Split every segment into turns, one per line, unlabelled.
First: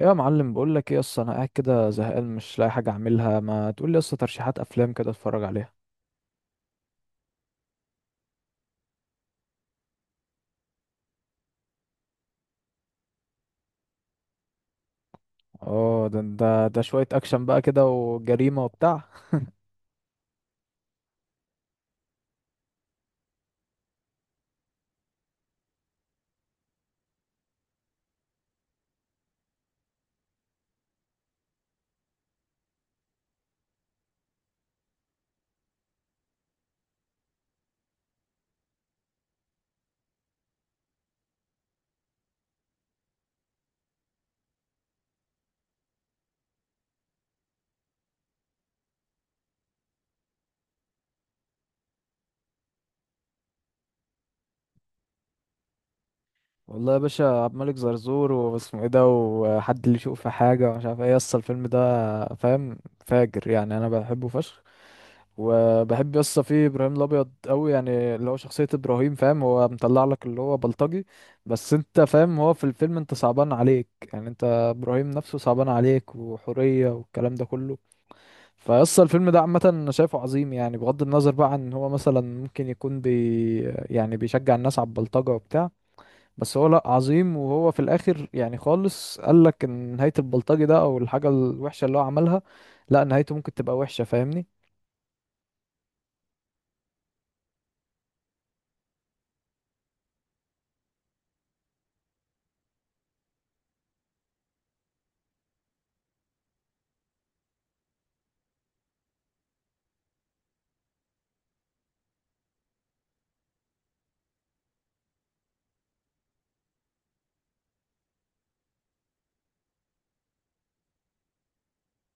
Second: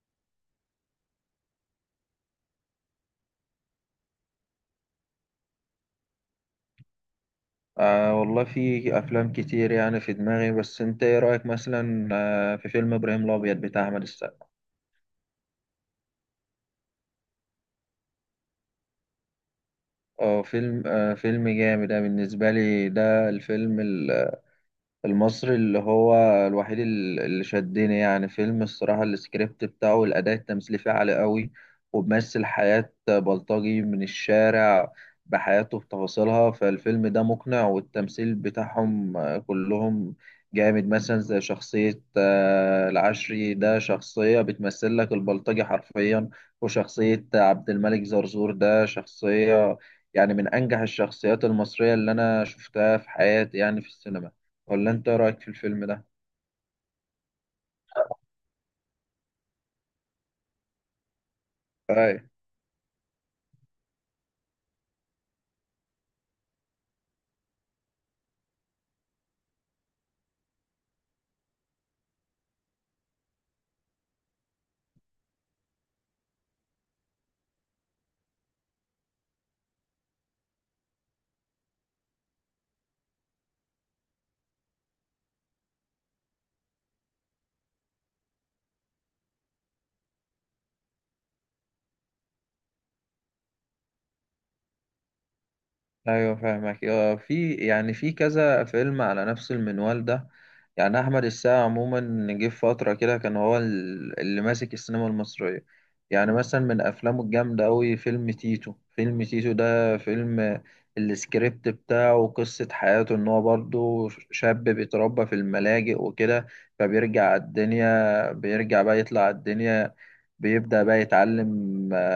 يا معلم، بقول لك ايه؟ اصل انا قاعد كده زهقان مش لاقي حاجه اعملها، ما تقول لي اصل ترشيحات افلام كده اتفرج عليها.
آه والله في أفلام كتير يعني في دماغي، بس أنت إيه رأيك مثلا في فيلم إبراهيم الأبيض بتاع أحمد السقا؟
اه، ده شويه اكشن بقى كده وجريمه وبتاع.
أه فيلم فيلم جامد. ده بالنسبة لي ده الفيلم المصري اللي هو الوحيد اللي شدني. يعني فيلم الصراحة السكريبت بتاعه والأداء التمثيلي فيه عالي قوي، وبيمثل حياة بلطجي من الشارع بحياته بتفاصيلها. فالفيلم ده مقنع، والتمثيل بتاعهم كلهم جامد. مثلا زي شخصية العشري، ده شخصية بتمثل لك البلطجي حرفيا. وشخصية عبد الملك زرزور ده شخصية يعني من أنجح الشخصيات المصرية اللي أنا شفتها في حياتي يعني في السينما. ولا انت إيه رايك في الفيلم ده؟
والله يا باشا، عبد الملك زرزور، واسمه ايه ده، وحد اللي يشوف في حاجه ومش عارف ايه اصل الفيلم ده.
اي.
فاهم؟ فاجر، يعني انا بحبه فشخ. وبحب يسطا فيه ابراهيم الابيض قوي، يعني اللي هو شخصيه ابراهيم، فاهم، هو مطلع لك اللي هو بلطجي. بس انت فاهم، هو في الفيلم انت صعبان عليك، يعني انت ابراهيم نفسه صعبان عليك وحوريه والكلام ده كله. فيسطا الفيلم ده عامه انا شايفه عظيم، يعني بغض النظر بقى عن ان هو مثلا ممكن يكون يعني بيشجع الناس على البلطجه وبتاع. بس هو لا، عظيم، وهو في الاخر يعني خالص قال لك ان نهايه البلطجي ده او الحاجه الوحشه اللي هو عملها، لا نهايته ممكن تبقى وحشه، فاهمني؟
ايوه فاهمك. في يعني في كذا فيلم على نفس المنوال ده. يعني احمد السقا عموما جه في فتره كده كان هو اللي ماسك السينما المصريه. يعني مثلا من افلامه الجامده قوي فيلم تيتو. فيلم تيتو ده فيلم السكريبت بتاعه قصه حياته ان هو برضه شاب بيتربى في الملاجئ وكده، فبيرجع على الدنيا، بيرجع بقى يطلع على الدنيا، بيبدأ بقى يتعلم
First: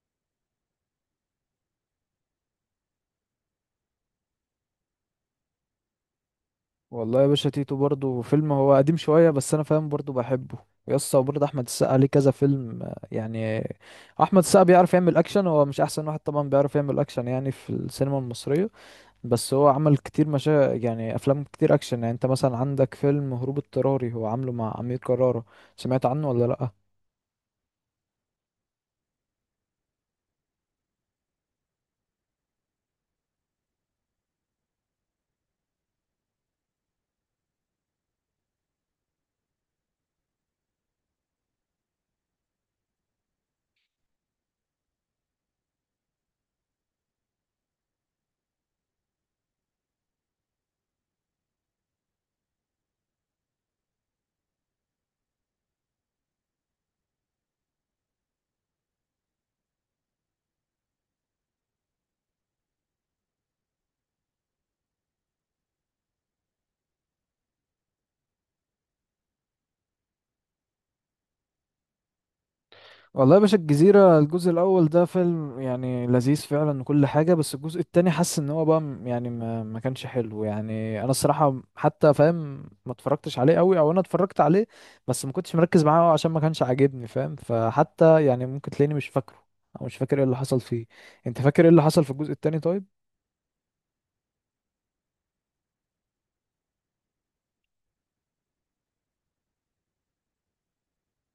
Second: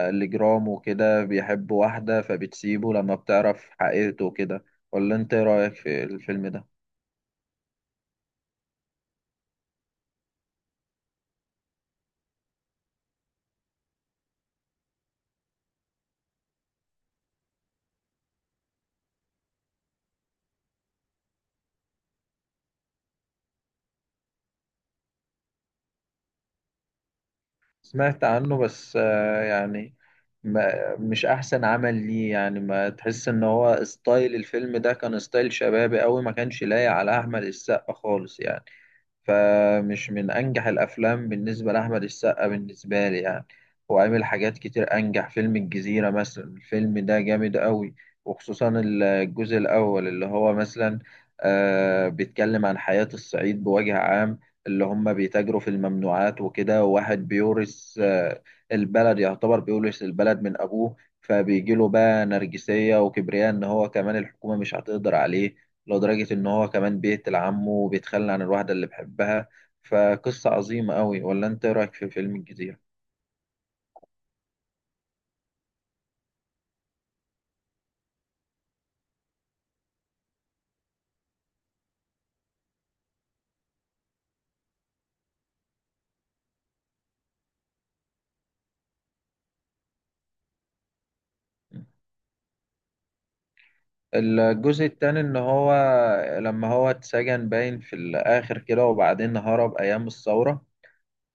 الجرام وكده، بيحب واحدة فبتسيبه لما بتعرف حقيقته وكده. ولا انت ايه رأيك في الفيلم ده؟
والله يا باشا، تيتو برضو فيلم هو قديم شوية، بس أنا فاهم برضو بحبه يسطا. وبرضه أحمد السقا ليه كذا فيلم، يعني أحمد السقا بيعرف يعمل أكشن. هو مش أحسن واحد طبعا بيعرف يعمل أكشن يعني في السينما المصرية، بس هو عمل كتير يعني أفلام كتير أكشن. يعني أنت مثلا عندك فيلم هروب اضطراري، هو عامله مع أمير كرارة، سمعت عنه ولا لأ؟
سمعت عنه، بس يعني ما مش احسن عمل ليه. يعني ما تحس ان هو ستايل الفيلم ده كان ستايل شبابي قوي، ما كانش لايق على احمد السقا خالص يعني. فمش من أنجح الأفلام بالنسبة لأحمد السقا بالنسبة لي يعني. هو عامل حاجات كتير أنجح. فيلم الجزيرة مثلا الفيلم ده جامد قوي، وخصوصا الجزء الأول اللي هو مثلا آه بيتكلم عن حياة الصعيد بوجه عام، اللي هم بيتاجروا في الممنوعات وكده، وواحد بيورث آه البلد، يعتبر بيورث البلد من أبوه، فبيجيله بقى نرجسية وكبرياء إن هو كمان الحكومة مش هتقدر عليه، لدرجة إن هو كمان بيقتل عمه وبيتخلى عن الواحدة اللي بيحبها. فقصة عظيمة أوي. ولا أنت إيه رأيك في فيلم الجزيرة؟
والله يا باشا، الجزيرة الجزء الأول ده فيلم يعني لذيذ فعلا وكل حاجة. بس الجزء التاني حاسس إن هو بقى يعني ما كانش حلو. يعني أنا الصراحة حتى فاهم ما اتفرجتش عليه أوي، أو أنا اتفرجت عليه بس ما كنتش مركز معاه أوي عشان ما كانش عاجبني، فاهم، فحتى يعني ممكن تلاقيني مش فاكره أو مش فاكر إيه اللي حصل فيه. أنت فاكر إيه اللي حصل في الجزء التاني طيب؟
الجزء التاني إن هو لما هو اتسجن باين في الآخر كده، وبعدين هرب أيام الثورة،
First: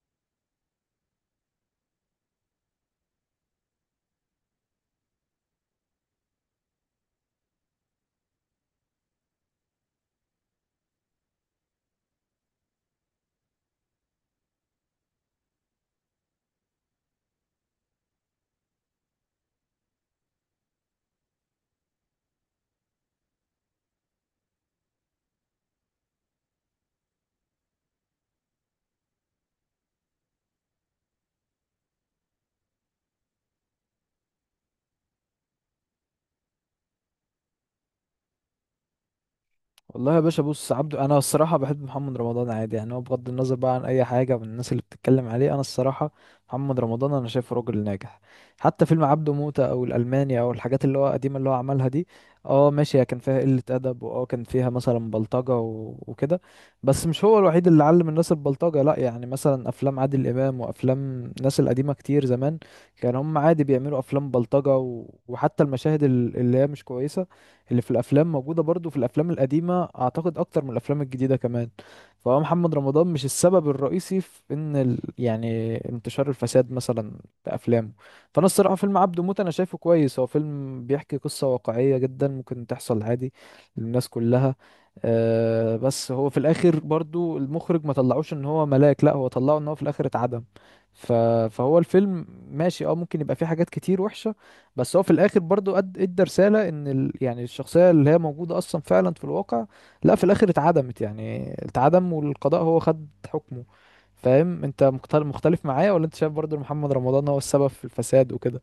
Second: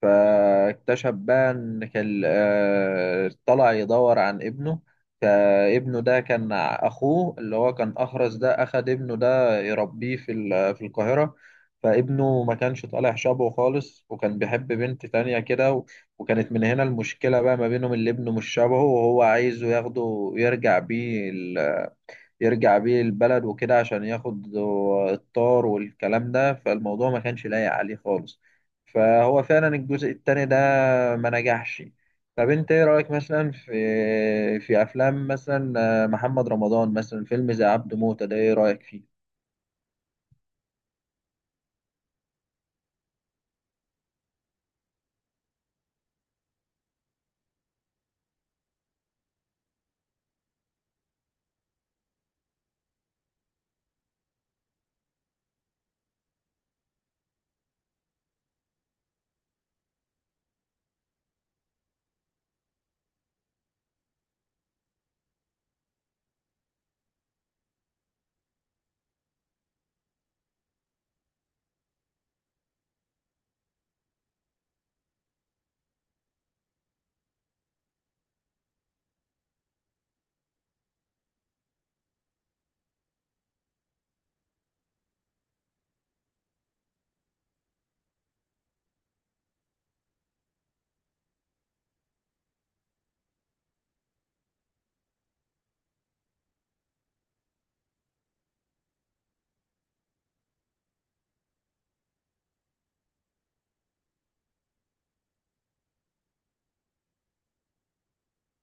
فاكتشف بقى ان كان طلع يدور عن ابنه. فابنه ده كان اخوه اللي هو كان اخرس، ده اخد ابنه ده يربيه في في القاهرة، فابنه ما كانش طالع شبهه خالص، وكان بيحب بنت تانية كده وكانت من هنا المشكلة بقى ما بينهم، اللي ابنه مش شبهه وهو عايزه ياخده يرجع بيه، يرجع بيه البلد وكده عشان ياخد الطار والكلام ده. فالموضوع ما كانش لايق عليه خالص. فهو فعلا الجزء التاني ده ما نجحش. طب انت ايه رأيك مثلا في في افلام مثلا محمد رمضان؟ مثلا فيلم زي عبده موتة ده، ايه رأيك فيه؟
والله يا باشا بص، عبده، انا الصراحه بحب محمد رمضان عادي، يعني هو بغض النظر بقى عن اي حاجه من الناس اللي بتتكلم عليه. انا الصراحه محمد رمضان انا شايفه راجل ناجح. حتى فيلم عبده موتة او الالماني او الحاجات اللي هو قديمه اللي هو عملها دي، اه ماشي هي كان فيها قله ادب، واه كان فيها مثلا بلطجه وكده. بس مش هو الوحيد اللي علم الناس البلطجه، لا، يعني مثلا افلام عادل امام وافلام الناس القديمه كتير زمان كان هم عادي بيعملوا افلام بلطجه وحتى المشاهد اللي هي مش كويسه اللي في الافلام موجوده برضو في الافلام القديمه، اعتقد اكتر من الافلام الجديده كمان. فهو محمد رمضان مش السبب الرئيسي في ان يعني انتشار الفساد مثلا في افلامه. فانا الصراحه فيلم عبده موت انا شايفه كويس. هو فيلم بيحكي قصه واقعيه جدا ممكن تحصل عادي للناس كلها. أه بس هو في الاخر برضو المخرج ما طلعوش ان هو ملاك، لا، هو طلعه ان هو في الاخر اتعدم، ف... فهو الفيلم ماشي، اه ممكن يبقى فيه حاجات كتير وحشة، بس هو في الاخر برضو قد ادى رساله ان يعني الشخصيه اللي هي موجوده اصلا فعلا في الواقع، لا، في الاخر اتعدمت، يعني اتعدم والقضاء هو خد حكمه. فاهم انت مختلف معايا ولا انت شايف برضو إن محمد رمضان هو السبب في الفساد وكده؟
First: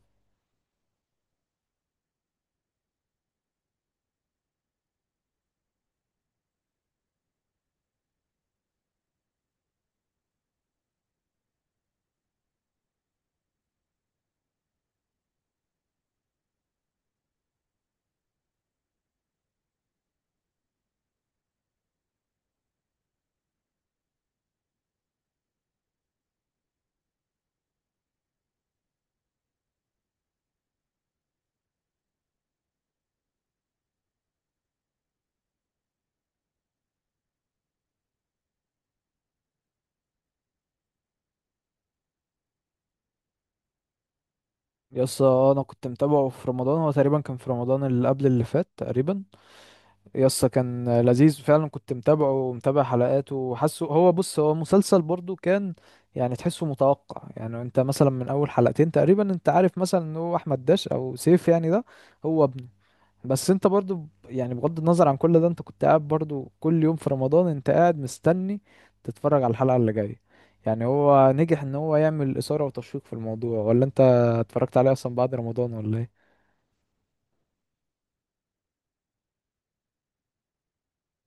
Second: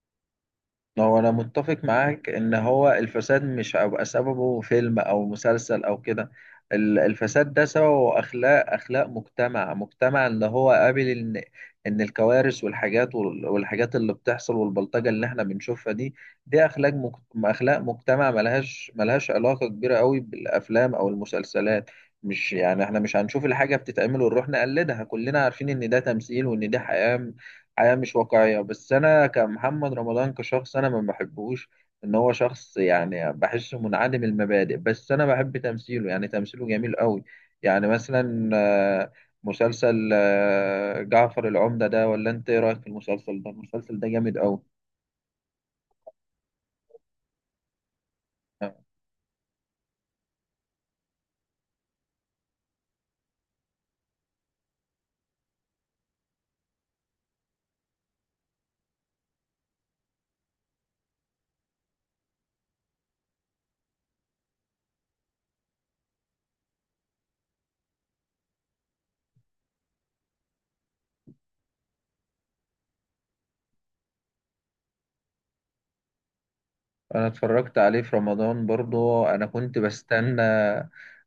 هو انا متفق معاك ان هو الفساد مش هيبقى سببه فيلم او مسلسل او كده. الفساد ده سببه اخلاق، اخلاق مجتمع، اللي هو قابل ان ان الكوارث والحاجات والحاجات اللي بتحصل والبلطجة اللي احنا بنشوفها دي، دي اخلاق اخلاق مجتمع، ملهاش علاقة كبيرة قوي بالافلام او المسلسلات. مش يعني احنا مش هنشوف الحاجة بتتعمل ونروح نقلدها، كلنا عارفين ان ده تمثيل وان دي حياة، مش واقعية. بس أنا كمحمد رمضان كشخص أنا ما بحبهوش، إن هو شخص يعني بحسه منعدم المبادئ، بس أنا بحب تمثيله، يعني تمثيله جميل قوي. يعني مثلا آه، مسلسل جعفر العمدة ده، ولا أنت إيه رأيك في المسلسل ده؟ المسلسل ده جامد قوي.
يس، انا كنت متابعه في رمضان. هو تقريبا كان في رمضان اللي قبل اللي فات تقريبا، يسا كان لذيذ فعلا. كنت متابعه ومتابع حلقاته وحاسه هو، بص، هو مسلسل برضو كان يعني تحسه متوقع. يعني انت مثلا من اول حلقتين تقريبا انت عارف مثلا ان هو احمد داش او سيف يعني ده هو ابنه. بس انت برضو يعني بغض النظر عن كل ده انت كنت قاعد برضو كل يوم في رمضان انت قاعد مستني تتفرج على الحلقة اللي جاية. يعني هو نجح ان هو يعمل اثارة وتشويق في الموضوع، ولا انت اتفرجت عليه اصلا بعد رمضان ولا ايه؟
انا اتفرجت عليه في رمضان برضه، انا كنت بستنى،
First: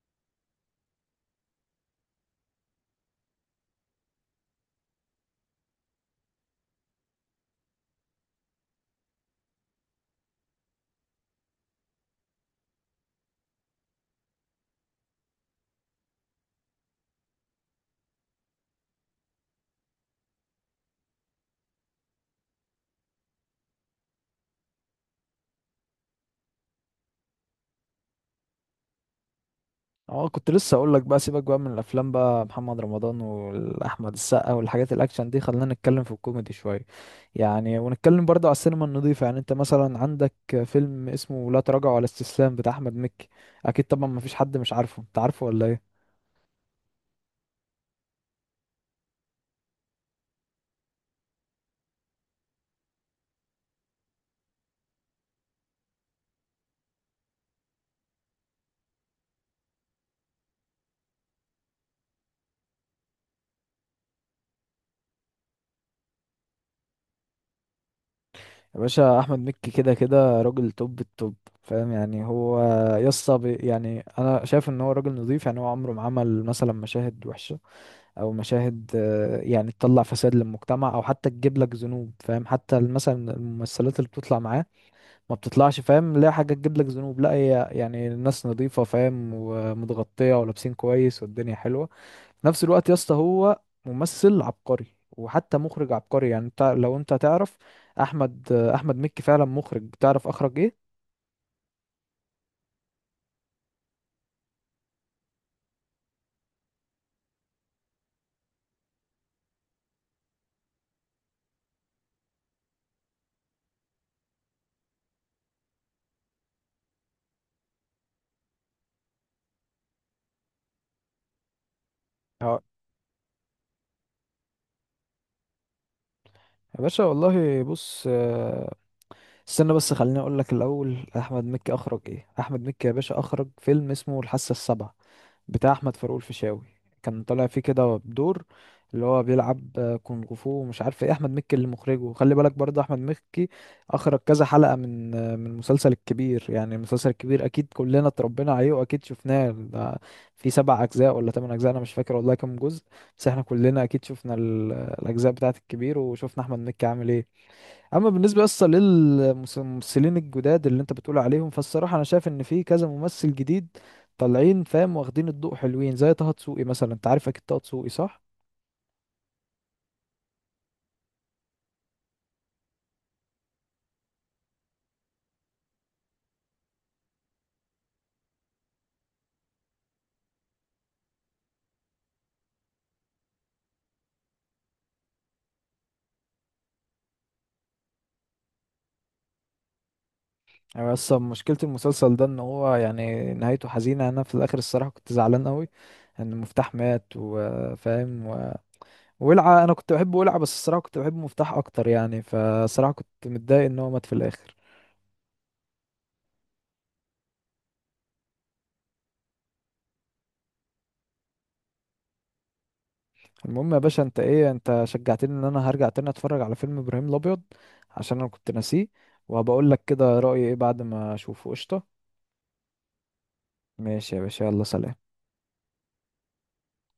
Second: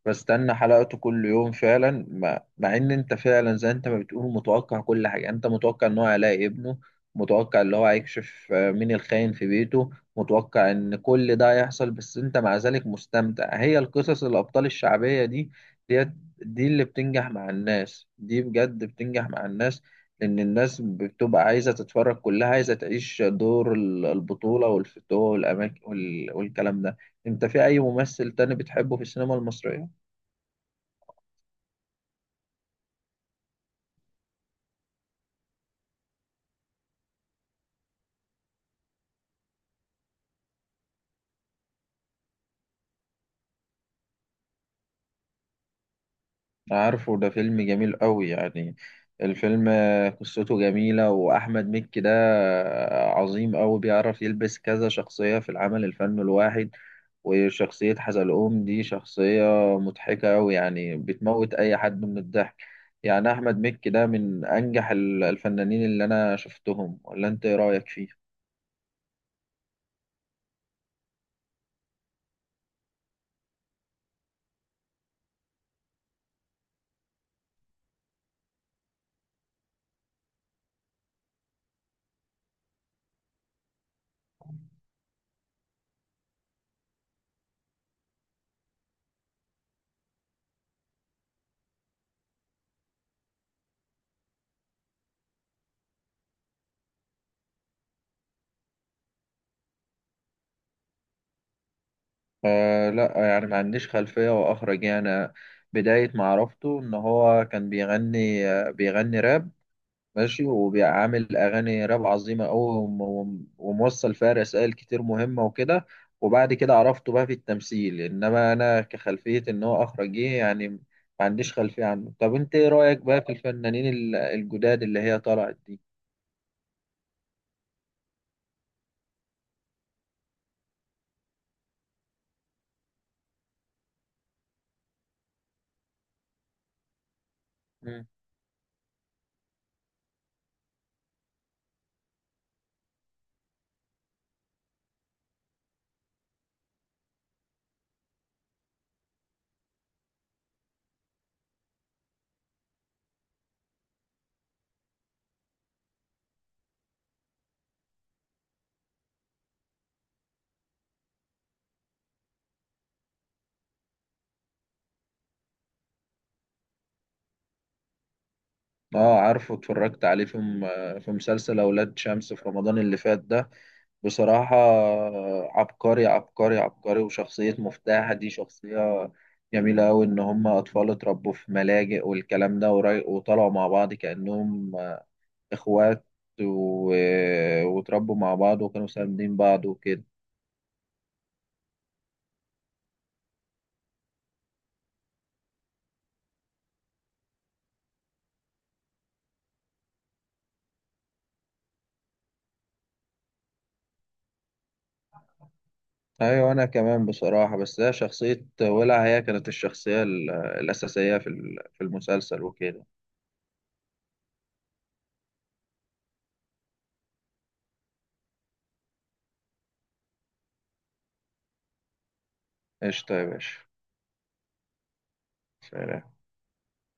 حلقته كل يوم فعلا. مع ان انت فعلا زي انت ما بتقول متوقع كل حاجه، انت متوقع ان هو هيلاقي ابنه، متوقع ان هو هيكشف مين الخاين في بيته، متوقع ان كل ده هيحصل، بس انت مع ذلك مستمتع. هي القصص الابطال الشعبيه دي، دي, دي اللي بتنجح مع الناس، دي بجد بتنجح مع الناس، لأن الناس بتبقى عايزة تتفرج، كلها عايزة تعيش دور البطولة والفتوة والأماكن والكلام ده. أنت في أي ممثل تاني بتحبه في السينما المصرية؟
اه، كنت لسه اقول لك بقى، سيبك بقى من الافلام بقى، محمد رمضان واحمد السقا والحاجات الاكشن دي، خلينا نتكلم في الكوميدي شويه، يعني ونتكلم برضه على السينما النظيفه. يعني انت مثلا عندك فيلم اسمه لا تراجع ولا استسلام بتاع احمد مكي، اكيد طبعا ما فيش حد مش عارفه، انت عارفه ولا ايه؟
عارفه، ده فيلم جميل قوي يعني. الفيلم قصته جميلة، وأحمد مكي ده عظيم قوي، بيعرف يلبس كذا شخصية في العمل الفني الواحد. وشخصية حزلقوم دي شخصية مضحكة قوي، يعني بتموت أي حد من الضحك. يعني أحمد مكي ده من أنجح الفنانين اللي أنا شفتهم. ولا أنت إيه رأيك فيه؟
يا باشا، احمد مكي كده كده راجل توب التوب. فاهم يعني هو يسطا، يعني انا شايف ان هو راجل نظيف. يعني هو عمره ما عمل مثلا مشاهد وحشه او مشاهد، يعني تطلع فساد للمجتمع او حتى تجيب لك ذنوب، فاهم، حتى مثلا الممثلات اللي بتطلع معاه ما بتطلعش، فاهم، لا حاجه تجيب لك ذنوب، لا هي يعني الناس نظيفه، فاهم، ومتغطيه ولابسين كويس والدنيا حلوه. في نفس الوقت يا اسطى هو ممثل عبقري، وحتى مخرج عبقري. يعني انت لو انت تعرف احمد مكي فعلا مخرج، تعرف اخرج ايه؟
آه لا، يعني ما عنديش خلفية وأخرج يعني. بداية معرفته إن هو كان بيغني بيغني راب، ماشي، وبيعمل أغاني راب عظيمة أوي، وموصل فيها رسائل كتير مهمة وكده. وبعد كده عرفته بقى في التمثيل، إنما أنا كخلفية إن هو أخرجي يعني ما عنديش خلفية عنه. طب أنت
اه
إيه رأيك بقى في الفنانين الجداد اللي هي طلعت دي؟
يا باشا، والله، بص، استنى بس خليني اقول لك الاول احمد مكي اخرج ايه. احمد مكي يا باشا اخرج فيلم اسمه الحاسه السابعه بتاع احمد فاروق الفيشاوي، كان طالع فيه كده
مم.
بدور اللي هو بيلعب كونغ فو ومش عارف ايه، احمد مكي اللي مخرجه. خلي بالك برضه، احمد مكي اخرج كذا حلقه من المسلسل الكبير. يعني المسلسل الكبير اكيد كلنا اتربينا عليه واكيد شفناه ده، في سبع اجزاء ولا ثمان اجزاء انا مش فاكر والله كام جزء. بس احنا كلنا اكيد شفنا الاجزاء بتاعه الكبير وشفنا احمد مكي عامل ايه. اما بالنسبه اصلا للممثلين الجداد اللي انت بتقول عليهم، فالصراحه انا شايف ان في كذا ممثل جديد طالعين، فاهم، واخدين الضوء، حلوين زي طه دسوقي مثلا، انت عارف اكيد طه دسوقي صح؟
آه عارفه، اتفرجت عليه في في مسلسل أولاد شمس في رمضان اللي فات ده. بصراحة عبقري، عبقري، عبقري. وشخصية مفتاح دي شخصية جميلة أوي، إن هما أطفال اتربوا في ملاجئ والكلام ده وطلعوا مع بعض كأنهم إخوات و... واتربوا مع بعض وكانوا ساندين بعض وكده.
يعني اصلا مشكله المسلسل ده ان هو يعني نهايته حزينه. انا في الاخر الصراحه كنت زعلان قوي ان مفتاح مات، وفاهم ولعه. انا كنت بحب ولعه بس الصراحه كنت بحب مفتاح اكتر، يعني فصراحه كنت متضايق ان هو مات في الاخر.
أيوة أنا كمان بصراحة. بس هي شخصية ولع هي كانت الشخصية الأساسية في في المسلسل وكده.
المهم يا باشا، انت ايه، انت شجعتني ان انا هرجع تاني اتفرج على فيلم ابراهيم الابيض عشان انا كنت ناسيه، وهبقول لك كده رأيي ايه بعد ما اشوفه. قشطة.
قشطة يا باشا.
ماشي يا باشا، يلا سلام.
سلام.